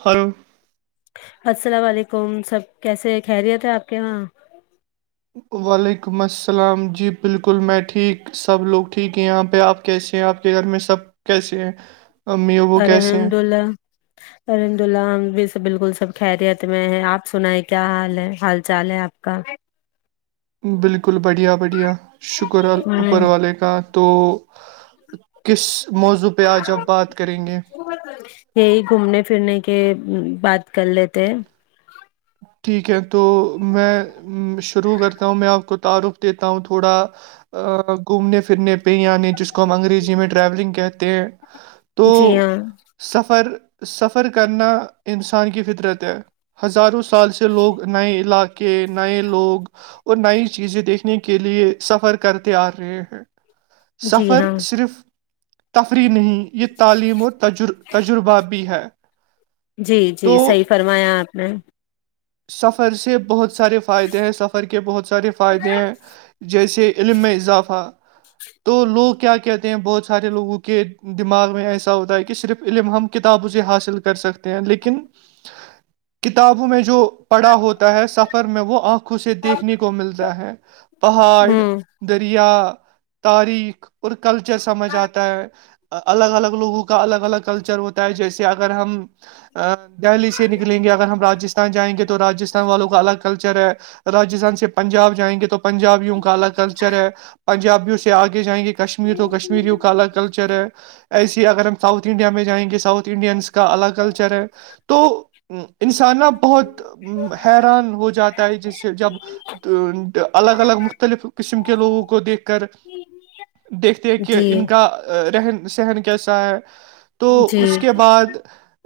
Hello السلام علیکم سب کیسے ہیں خیریت ہے آپ کے وہاں وعلیکم السلام جی بالکل میں ٹھیک سب لوگ ٹھیک ہیں یہاں پہ آپ کیسے ہیں آپ کے گھر میں سب کیسے ہیں امی ابو کیسے ہیں الحمد اللہ الحمد اللہ ہم بھی سب بالکل سب خیریت میں ہے آپ سنے ہے کیا حال ہے حال چال ہے آپ کا بالکل بڑھیا بڑھیا شکر اپر ہوں والا کہ تو کس موضوع پہ آج آپ بات کرینگیا یہی گھومنے پھرنے کے بات کر لیتے ہیں ٹھیک ہے تو میں شروع کرتا ہوں میں آپ کو تعارف دیتا ہوں تھوڑا ا گھومنے پھرنے یعنی جس کو ہم انگریزی میں ٹراوللنگ کہتے ہیں تو جی ہاں سفر سفر کرنا انسان کی فطرت ہے ہزاروں سے سال سے لوگ نئے علاقے نئے لوگ اور نئی چیزیں دیکھنے کے لیے سفر کرتے آ رہے ہیں جی سفر ہاں صرف تفریح نہیں یہ تعلیم اور تج تجربہ بھی ہے جی جی تو صحیح فرمایا آپ نے سفر سے بہت سارے فائدے ہیں سفر کے بہت سارے فائدے ہیں جیسے علم میں اضافہ تو لوگ کیا کہتے ہیں بہت سارے لوگوں کے دماغ میں ایسا ہوتا ہے کہ صرف علم ہم کتابوں سے حاصل کر سکتے ہیں لیکن کتابوں میں جو پڑا ہوتا ہے سفر میں وہ آنکھوں سے دیکھنے کو ملتا ہے پہاڑ ہوں دریا تاریخ اور کلچر سمجھ آتا ہے الگ الگ لوگوں کو الگ الگ کلچر ہوتا ہے جیسے اگر ہم دہلی سے نکلیں گے اگر ہم راجستان راجستان والوں کا الگ کلچر ہے راجستان سے پنجاب جائیں گے تو پنجابیوں کا الگ کلچر ہے پنجابیوں سے اگے جائیں گی کشمیر تو کشمیریوں کا الگ کلچر ہے ایسی اگر ہم ساؤتھ انڈیا میں جائیں گے ساؤتھ انڈینس کا الگ کلچر ہے تو انسانوں بہت حیران ہو جاتا ہے جسے جب الگ الگ مختلف قسم کے لوگوں کو دیکھ کر دیکھتے ہیں کہ جی ان کا رہن سہن کیسا ہے تو جی اس کے بعد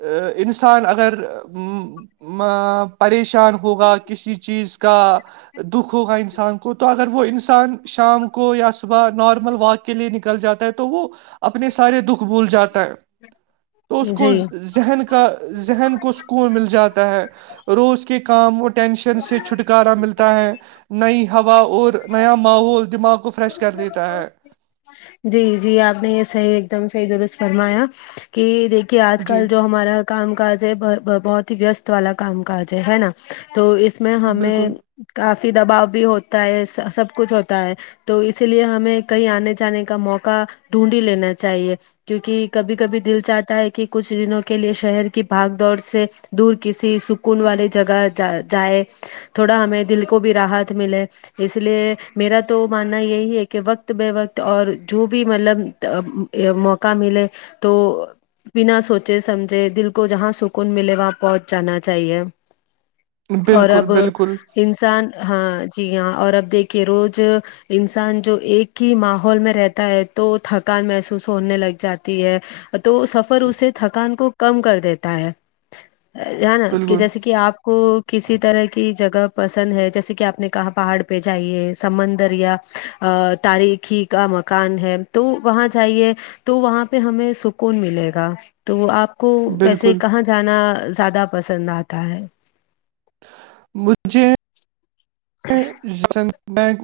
ا انسان اگر م پریشان ہوگا کسی چیز کا دکھ ہوگا انسان کو تو اگر وہ انسان شام کو یا صبح نارمل واک کے لیے نکل جاتا ہے تو وہ اپنے سارے دکھ بھول جاتا ہے تو اس کو جی زے ذہن کا ذہن کو سکون مل جاتا ہے روز کے کام و ٹینشن سے چھٹکارا ملتا ہے نئی ہوا اور نیا ماحول دماغ کو فریش کر دیتا ہے جی جی آپ نے یہ صحیح ایک دم صحیح درست فرمایا کہ دیکھیے آج جی کل جو ہمارا کام کاج ہے بھر باہر بہت ہی ویست والا کام کاج ہے ہے نا تو اس میں ہمیں بالکل کافی دباؤ بھی ہوتا ہے سا سب کچھ ہوتا ہے تو اسی لیے ہمیں کہیں آنے جانے کا موقع ڈھونڈی لینا چاہیے کیونکہ کبھی کبھی دل چاہتا ہے کہ کچھ دنوں کے لیے شہر کی بھگ دور سے دور کسی سکون والی جگہ جا جائے تھوڑا ہمیں دل کو بھی راحت ملے اس لیے میرا تو ماننا یہ ہی ہے کہ وقت بے وقت اور جو بھی مطلب اب موقع ملے تو بنا سوچے سمجھے دل کو جہاں سکون ملے وہاں پہنچ جانا چاہیے اور بالکل اب بالکل انسان ہاں جی ہاں اور اب دیکھیے روز انسان جو ایک ہی ماحول میں رہتا ہے تو تھکان محسوس ہونے لگ جاتی ہے تو سفر اسے تھکان کو کم کر دیتا ہے جا نا کہ بالکل جیسے کہ آپ کو کسی طرح کی جگہ پسند ہے جیسے کہ آپ نے کہاں پہاڑ پہ جائیے سمندر یا تاریخی کام کان ہے تو وہاں جائیے تو وہاں پہ ہمیں سکون ملے گا تو آپ کو ویسے بالکل کہاں جانا زیادہ پسند آتا ہے مجھے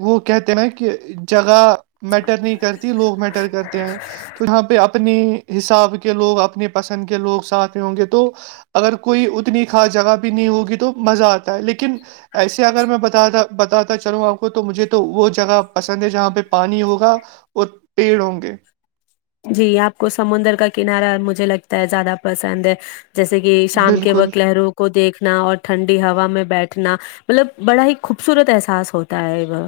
وہ کہتے نہ کہ جگہ میٹر نہیں کرتی لوگ میٹر کرتے ہیں تو یہاں پہ آپ اپنے حساب کے لوگ اپنے پسند کے لوگ ساتھ میں ہوں گے تو اگر کوئی اتنی خاص جگہ بھی نہیں ہوگی تو مزہ آتا ہے لیکن ایسے اگر میں بتا تھا بتاتا چلوں آپ کو تو مجھے تو وہ جگہ پسند ہے جہاں پہ پانی ہوگا اور پڑھ ہونگے جی آپ کو سمندر کا کنارہ مجھے لگتا ہے زیادہ پسند ہے جیسے کہ شام کے بالکل وقت لہروں کو دیکھنا اور ٹھنڈی ہوا میں بیٹھنا مطلب بڑا ہی خوبصورت احساس ہوتا ہے وہ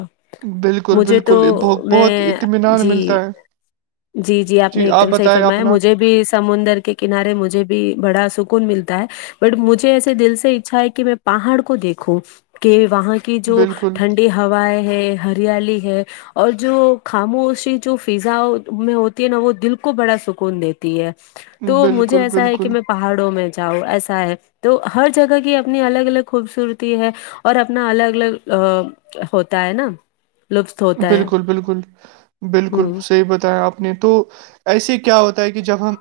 بالکل مجھے تو بالکل بہت بہت میں اطمینان جی ملتا ہے جی جی آپ نے ایک دم صحیح فرمایا مجھے بھی سمندر کے کنارے مجھے بھی بڑا سکون ملتا ہے بٹ مجھے ایسے دل سے اچھا ہے کہ میں پہاڑ کو دیکھوں کہ وہاں کہ جو بالکل ٹھنڈی ہے ہوائ ہے ہریالی ہے اور جو خاموشی جو فضا میں ہوتی ہے نا وہ دل کو بڑا سکون دیتی ہے تو مجھے بالکل ایسا ہے بالکل کہ میں پہاڑوں میں جاؤ ایسا ہے تو ہر جگہ کی اپنی الگ الگ خوبصورتی ہے اور اپنا الگ الگ ا ہوتا ہے نا لطف ہوتا ہے ہ بالکل بالکل بالکل صحی بتایا آپ نے تو ایسے ہی کیا ہوتا ہے کہ جب ہم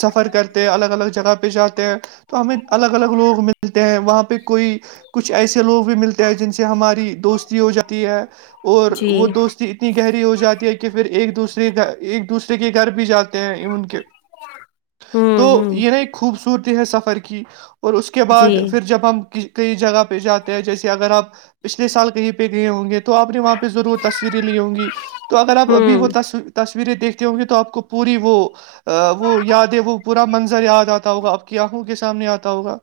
سفر کرتے ہیں الگ الگ جگہ پہ جاتے ہیں تو ہمیں الگ الگ لوگ ملتے ہیں وہاں پہ کوئی کچھ ایسے لوگ بھی ملتے ہیں جن سے ہماری دوستی ہو جاتی ہے اور وہ دوستی اتنی گہری ہو جاتی ہے کہ پھر ایک دوسرےھر ایک دوسرے کے گھر بھی جاتے ہیں ان کے اور [unintelligible] تو یہ نہیں خوبصورتی ہے سفر کی اور اس کے جی بعد پھر جب ہم کئی جگہ پہ جاتے ہیں جیسے اگر آپ پچھلے سال کہیں پہ گئے ہوں گے تو آپ نے وہاں پے ضرور تصویریں لی ہوں گی تو اگر آپ ابھی وہ ہوں تصویر تصویریں دیکھتے ہوں گے تو آپ کو پوری وہ وہ یادیں وہ پورا منظر یاد آتا ہوگا آپ کی آنکھوں کے سامنے آتا ہوگا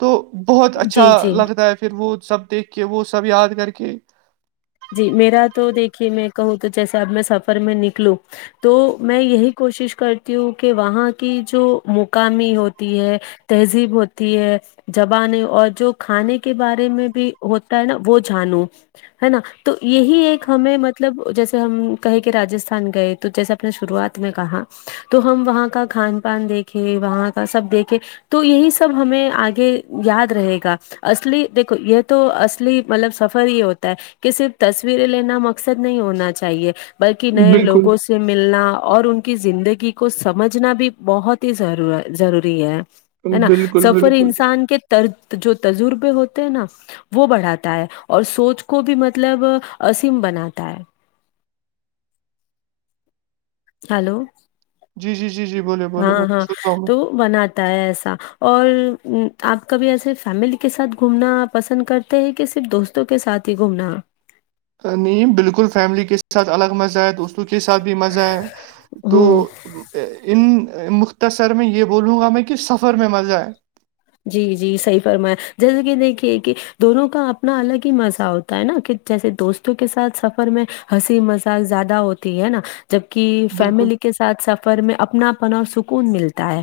تو بہت اچھا جی جی لگتا ہے پھر وہ سب دیکھ کے وہ سب یاد کر کے جی میرا تو دیکھیے میں کہوں تو جیسے اب میں سفر میں نکلوں تو میں یہی کوشش کرتی ہوں کہ وہاں کی جو مقامی ہوتی ہے تہذیب ہوتی ہے زبانیں اور جو کھانے کے بارے میں بھی ہوتا ہے نا وہ جانوں ہے نا تو یہی ایک ہمیں مطلب جیسے ہم کہے کہ راجستھان گئے تو جیسے آپ نے شروعات میں کہا تو ہم وہاں کا کھان پان دیکھے وہاں کا سب دیکھے تو یہی سب ہمیں آگے یاد رہے گا اصلی دیکھو یہ تو اصلی مطلب سفر ہی ہوتا ہے کہ صرف تصویریں لینا مقصد نہیں ہونا چاہیے بلکہ نئے بالکل لوگوں سے سے ملنا اور ان کی زندگی کو سمجھنا بھی بہت ہی ضرور ضروری ہے ہے نا بالکل سفر بالکل انسان کے تر جو تجربے ہوتے ہیں نا وہ بڑھاتا ہے اور سوچ کو بھی مت مطلب صم بناتا ہے ہلو جی جی جی جی بوولے بولے ہاں بولے ہاں سن رہا ہوں تو بناتا ہے ایسا اور آپ کبھی ایسے فیملی کے ساتھ گھومنا پسند کر تے ہے کہ صرف دوستوں کے ساتھ ہی گھومنا نہیں بالکل فیملی کے ساتھ الگ مزہ ہے دوستوں کے ساتھ بھی مزہ ہے تو ہوں ان مختصر میں یہ بولوں گا میں کہ سفر میں مزہ ہے جی جی صحیح فرمایا جیسے کہ دیکھیے کہ دونوں کا اپنا الگ ہی مزہ ہوتا ہے نا کہ جیسے دوستوں کے ساتھ سفر میں ہنسی مزاق ذیادہ ہوتی ہے نا جبکہ بالکل فیملی کے ساتھ سفر میں اپنا پن اور سکون ملتا ہے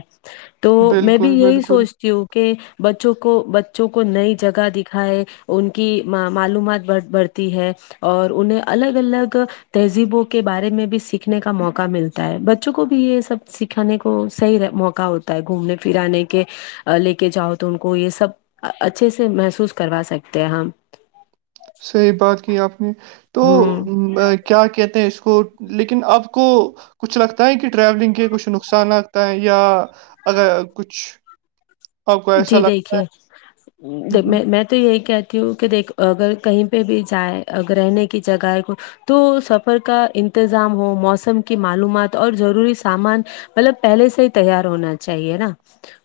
تو میں بھی بالکل یہی بالکل سوچ کیونکہ بچوں کو بچوں کو نئی جگہ دکھائے ان کی معلومات بڑ بڑھتی ہے اور انہیں الگ الگ تہذیبوں کے بارے میں بھی سیکھنے کا موقع ملتا ہے بچوں کو بھی یہ سب سیک کھانے کو صحیح موقع ہوتا ہے گھومنے پھرانے کے لے کے جاؤ تو ان کو یہ سب اچھے سے محسوس کروا سکتے ہیں ہم صحیح بات کی آپ نے تو ہ کیا کہتے ہیں اس کو لیکن آپ کو کچھ لگتا ہے کہ ٹریولنگ کے کچھ نقصانات ہے یا اگر کچھ آپ کو ایسا جی لگ دیکھیے ہوں، میں تو یہی کہتی ہوں کہ دیکھ اگر کہیں پہ بھی جائے رہنے کی جگہ ہے تو تو سفر کا انتظام ہو موسم کی معلومات اور ضروری سامان مطلب پہلے سے ہی تیار ہونا چاہیے نا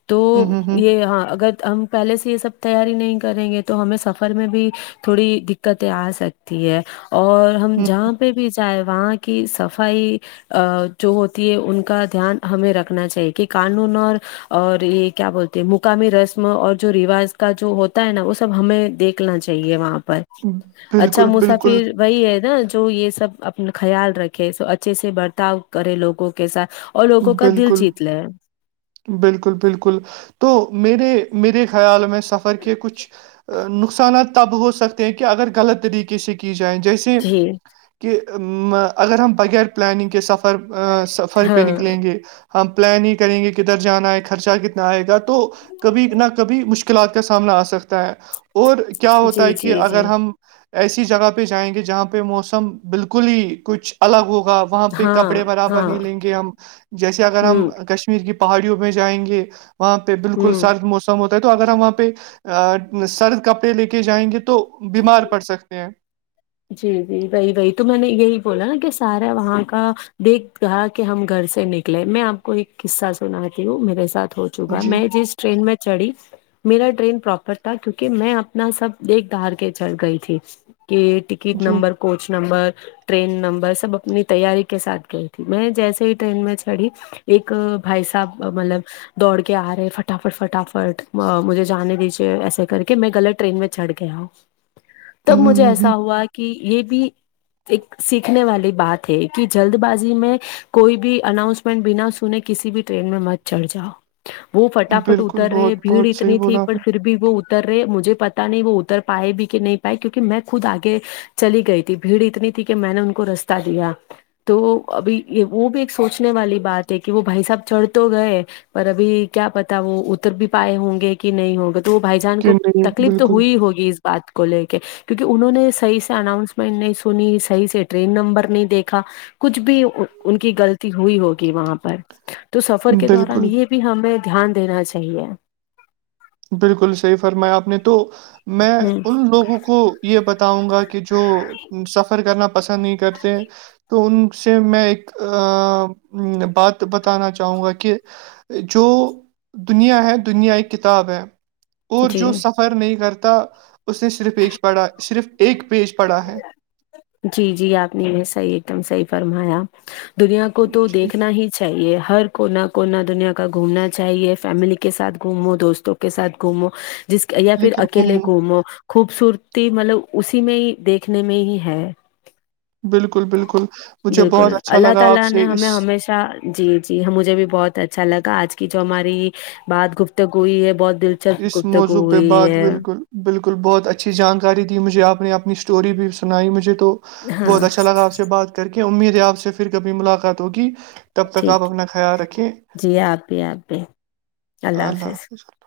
تو ہوں، ہوں، یہ ہاں اگر ہم پہلے سے یہ سب تیاری نہیں کریں گے تو ہمیں سفر میں بھی تھوڑی دقتیں آ سکتی ہے اور ہم ہوں، جہاں پہ بھی چاہے وہاں کی صفائی آ جو ہوتی ہے ان کا دھیان ہمیں رکھنا چاہیے کہ قانون اور اور یہ کیا بولتے مقامی رسم اور جو رواج کا جو ہوتا ہے نا وہ سب ہمیں دیکھنا چاہیے وہاں پر ہوں، اچھا بالکل بالکل مسافر وہی ہے نا جو یہ سب اپنا خیال رکھے س اچھے سے برتاؤ کرے لوگوں کے ساتھ اور لوگوں کا دل بالکل جیت لے بالکل بالکل تو میرے میرے خیال میں سفر کے کچھ نقصانات تب ہو سکتے ہیں کہ اگر غلط طریقے سے کیا کی جائیں جیسے جی کہ م اگر ہم بغیر پلاننگ کے سف سفر پہ ہاں نکلیں گے ہم پلان ہی کریں گے کدھر جانا ہے خرچہ کتنا آئے گا تو کبھی نہ کبھی مشکلات کا سامنا آ سکتا ہے اور کیا ہوتا جی ہے کہ جی جی اگر ہم ایسی جگہ پہ جائیں گے جہاں پہ موسم بالکل ہی کچھ الگ ہوگا وہاں پہ ہاں کپڑے برابر ہاں نہیں لیں گے ہم جیسے اگر ہم ہوں کشمیر کی پہاڑیوں میں جائیں گے وہاں پہ بالکل ہوں سرد موسم ہوتا ہے تو اگر ہم وہاں پہ سرد کپڑے لے کے جائیں گے تو بیمار پڑ سکتے ہیں جی جی وہی وہی تو میں نے یہی بولا نا کہ سارا وہاں کا دیکھ رہا کہ ہم گھر سے نہک نکلے میں آپ کو ایک قصہ سناتی ہوں میرے ساتھ ہو چکا جی میں جس ٹرین میں چڑھی میرا ٹرین پراپر تھا کیونکہ میں اپنا سب دیکھ دھار کے چڑھ گئی تھی کہ کٹ جی number coach number train number سب اپنی تیاری کے ساتھ گئی تھی میں جیسے ہی ٹرین میں چڑھی ایک بھائی صاحب مطلب دوڑ کے آ رہے فٹافٹ فٹافٹ مجھے جانے دیجیے ایسے کر کے میں غلط ٹرین میں چڑھ گیا ہو تب مجھے ہوں ہوں، ایسا ہوا کہ یہ بھی ایک سیکھنے والی بات ہے کہ جلد بازی میں کوئی بھی اناؤس بنا سنے کسی بھی ٹرین میں مت چڑھ جاؤ وہ فٹافٹ بالکل اتر رہے بہت بھیڑ بہت صحیح اتنی تھی بولا آپ پر نے پھر بھی وہ اتر رہے مجھے پتا نہیں وہ اتر پائے بھی کہ نہیں پائے کیونکہ میں خود آگے چلی گئی تھی بھیڑ اتنی تھی کہ میں نے ان کو رستہ دیا تو ابھی وہ بھی ایک سوچنے والی بات ہے کہ وہ بھائی صاحب چڑھ تو گئے پر ابھی کیا پتا وہ اتر بھی پائے ہوں گے کہ نہیں ہوگے تو بھائی جان کہ کو نہیں تکلیف تو بالکل ہوئی ہوگی اس بات کو لے کے کیونکہ انہوں نے صحیح سے اناؤنسمنٹ نہیں سنی صحیح سے ٹرین نمبر نہیں دیکھا کچھ بھی ان کی غلطی ہوئی ہوگی وہاں پر تو سفر کے دوران بالکل یہ بھی ہمیں دھیان دینا چاہیے بالکل صحیح فرمایا آپ نے تو میں ہوں ان لوگوں کو یہ بتاؤں گا کہ جو سفر کرنا پسند نہیں کرتے تو ان سے میں ایک بات بتانا چاہوں گا کہ جو دنیا ہے دنیا ہے کے تاب ہے اور جی جو سفر نہیں کرتا اس نے صرف ایک پڑھا صرف ایک پیج پڑا ہے جی جی آپ نے یہ صحیح ایک دم صحیح فرمایا دنیا کو تو جی دیکھنا ہی چاہیے ہر کونا کونا دنیا کا گھومنا چاہیے فیملی کے ساتھ گھومو دوستوں کو کے ساتھ گھومو جس یا پھر لیکن اکیلے گھوموں گھومو خوبصورتی مطلب اسی میں ہی دیکھنے میں ہی ہے بالکل بالکل مجھے بہت اچھا لگا آپ سے اس ا جی جی ہ مجھے بھی بہت اچھا لگا آج کی جو ہماری بات گفتگو ہوئی ہے بہت دلچسپ اس گفتگو موضوع پہ ہوئی بات ہے بالکل بالکل بہت اچھی جانکاری دی مجھے آپ نے اپنی اسٹوری بھی سنائی مجھے تو ہاں بہت اچھا لگا آپ سے بات کر کے امید ہے آپ سے پھر کبھی ملاقات ہوگی تب تک ٹھیک آپ ہے۔ اپنا خیال رکھے جی آپ بھی آپ بھی اللہ حافظ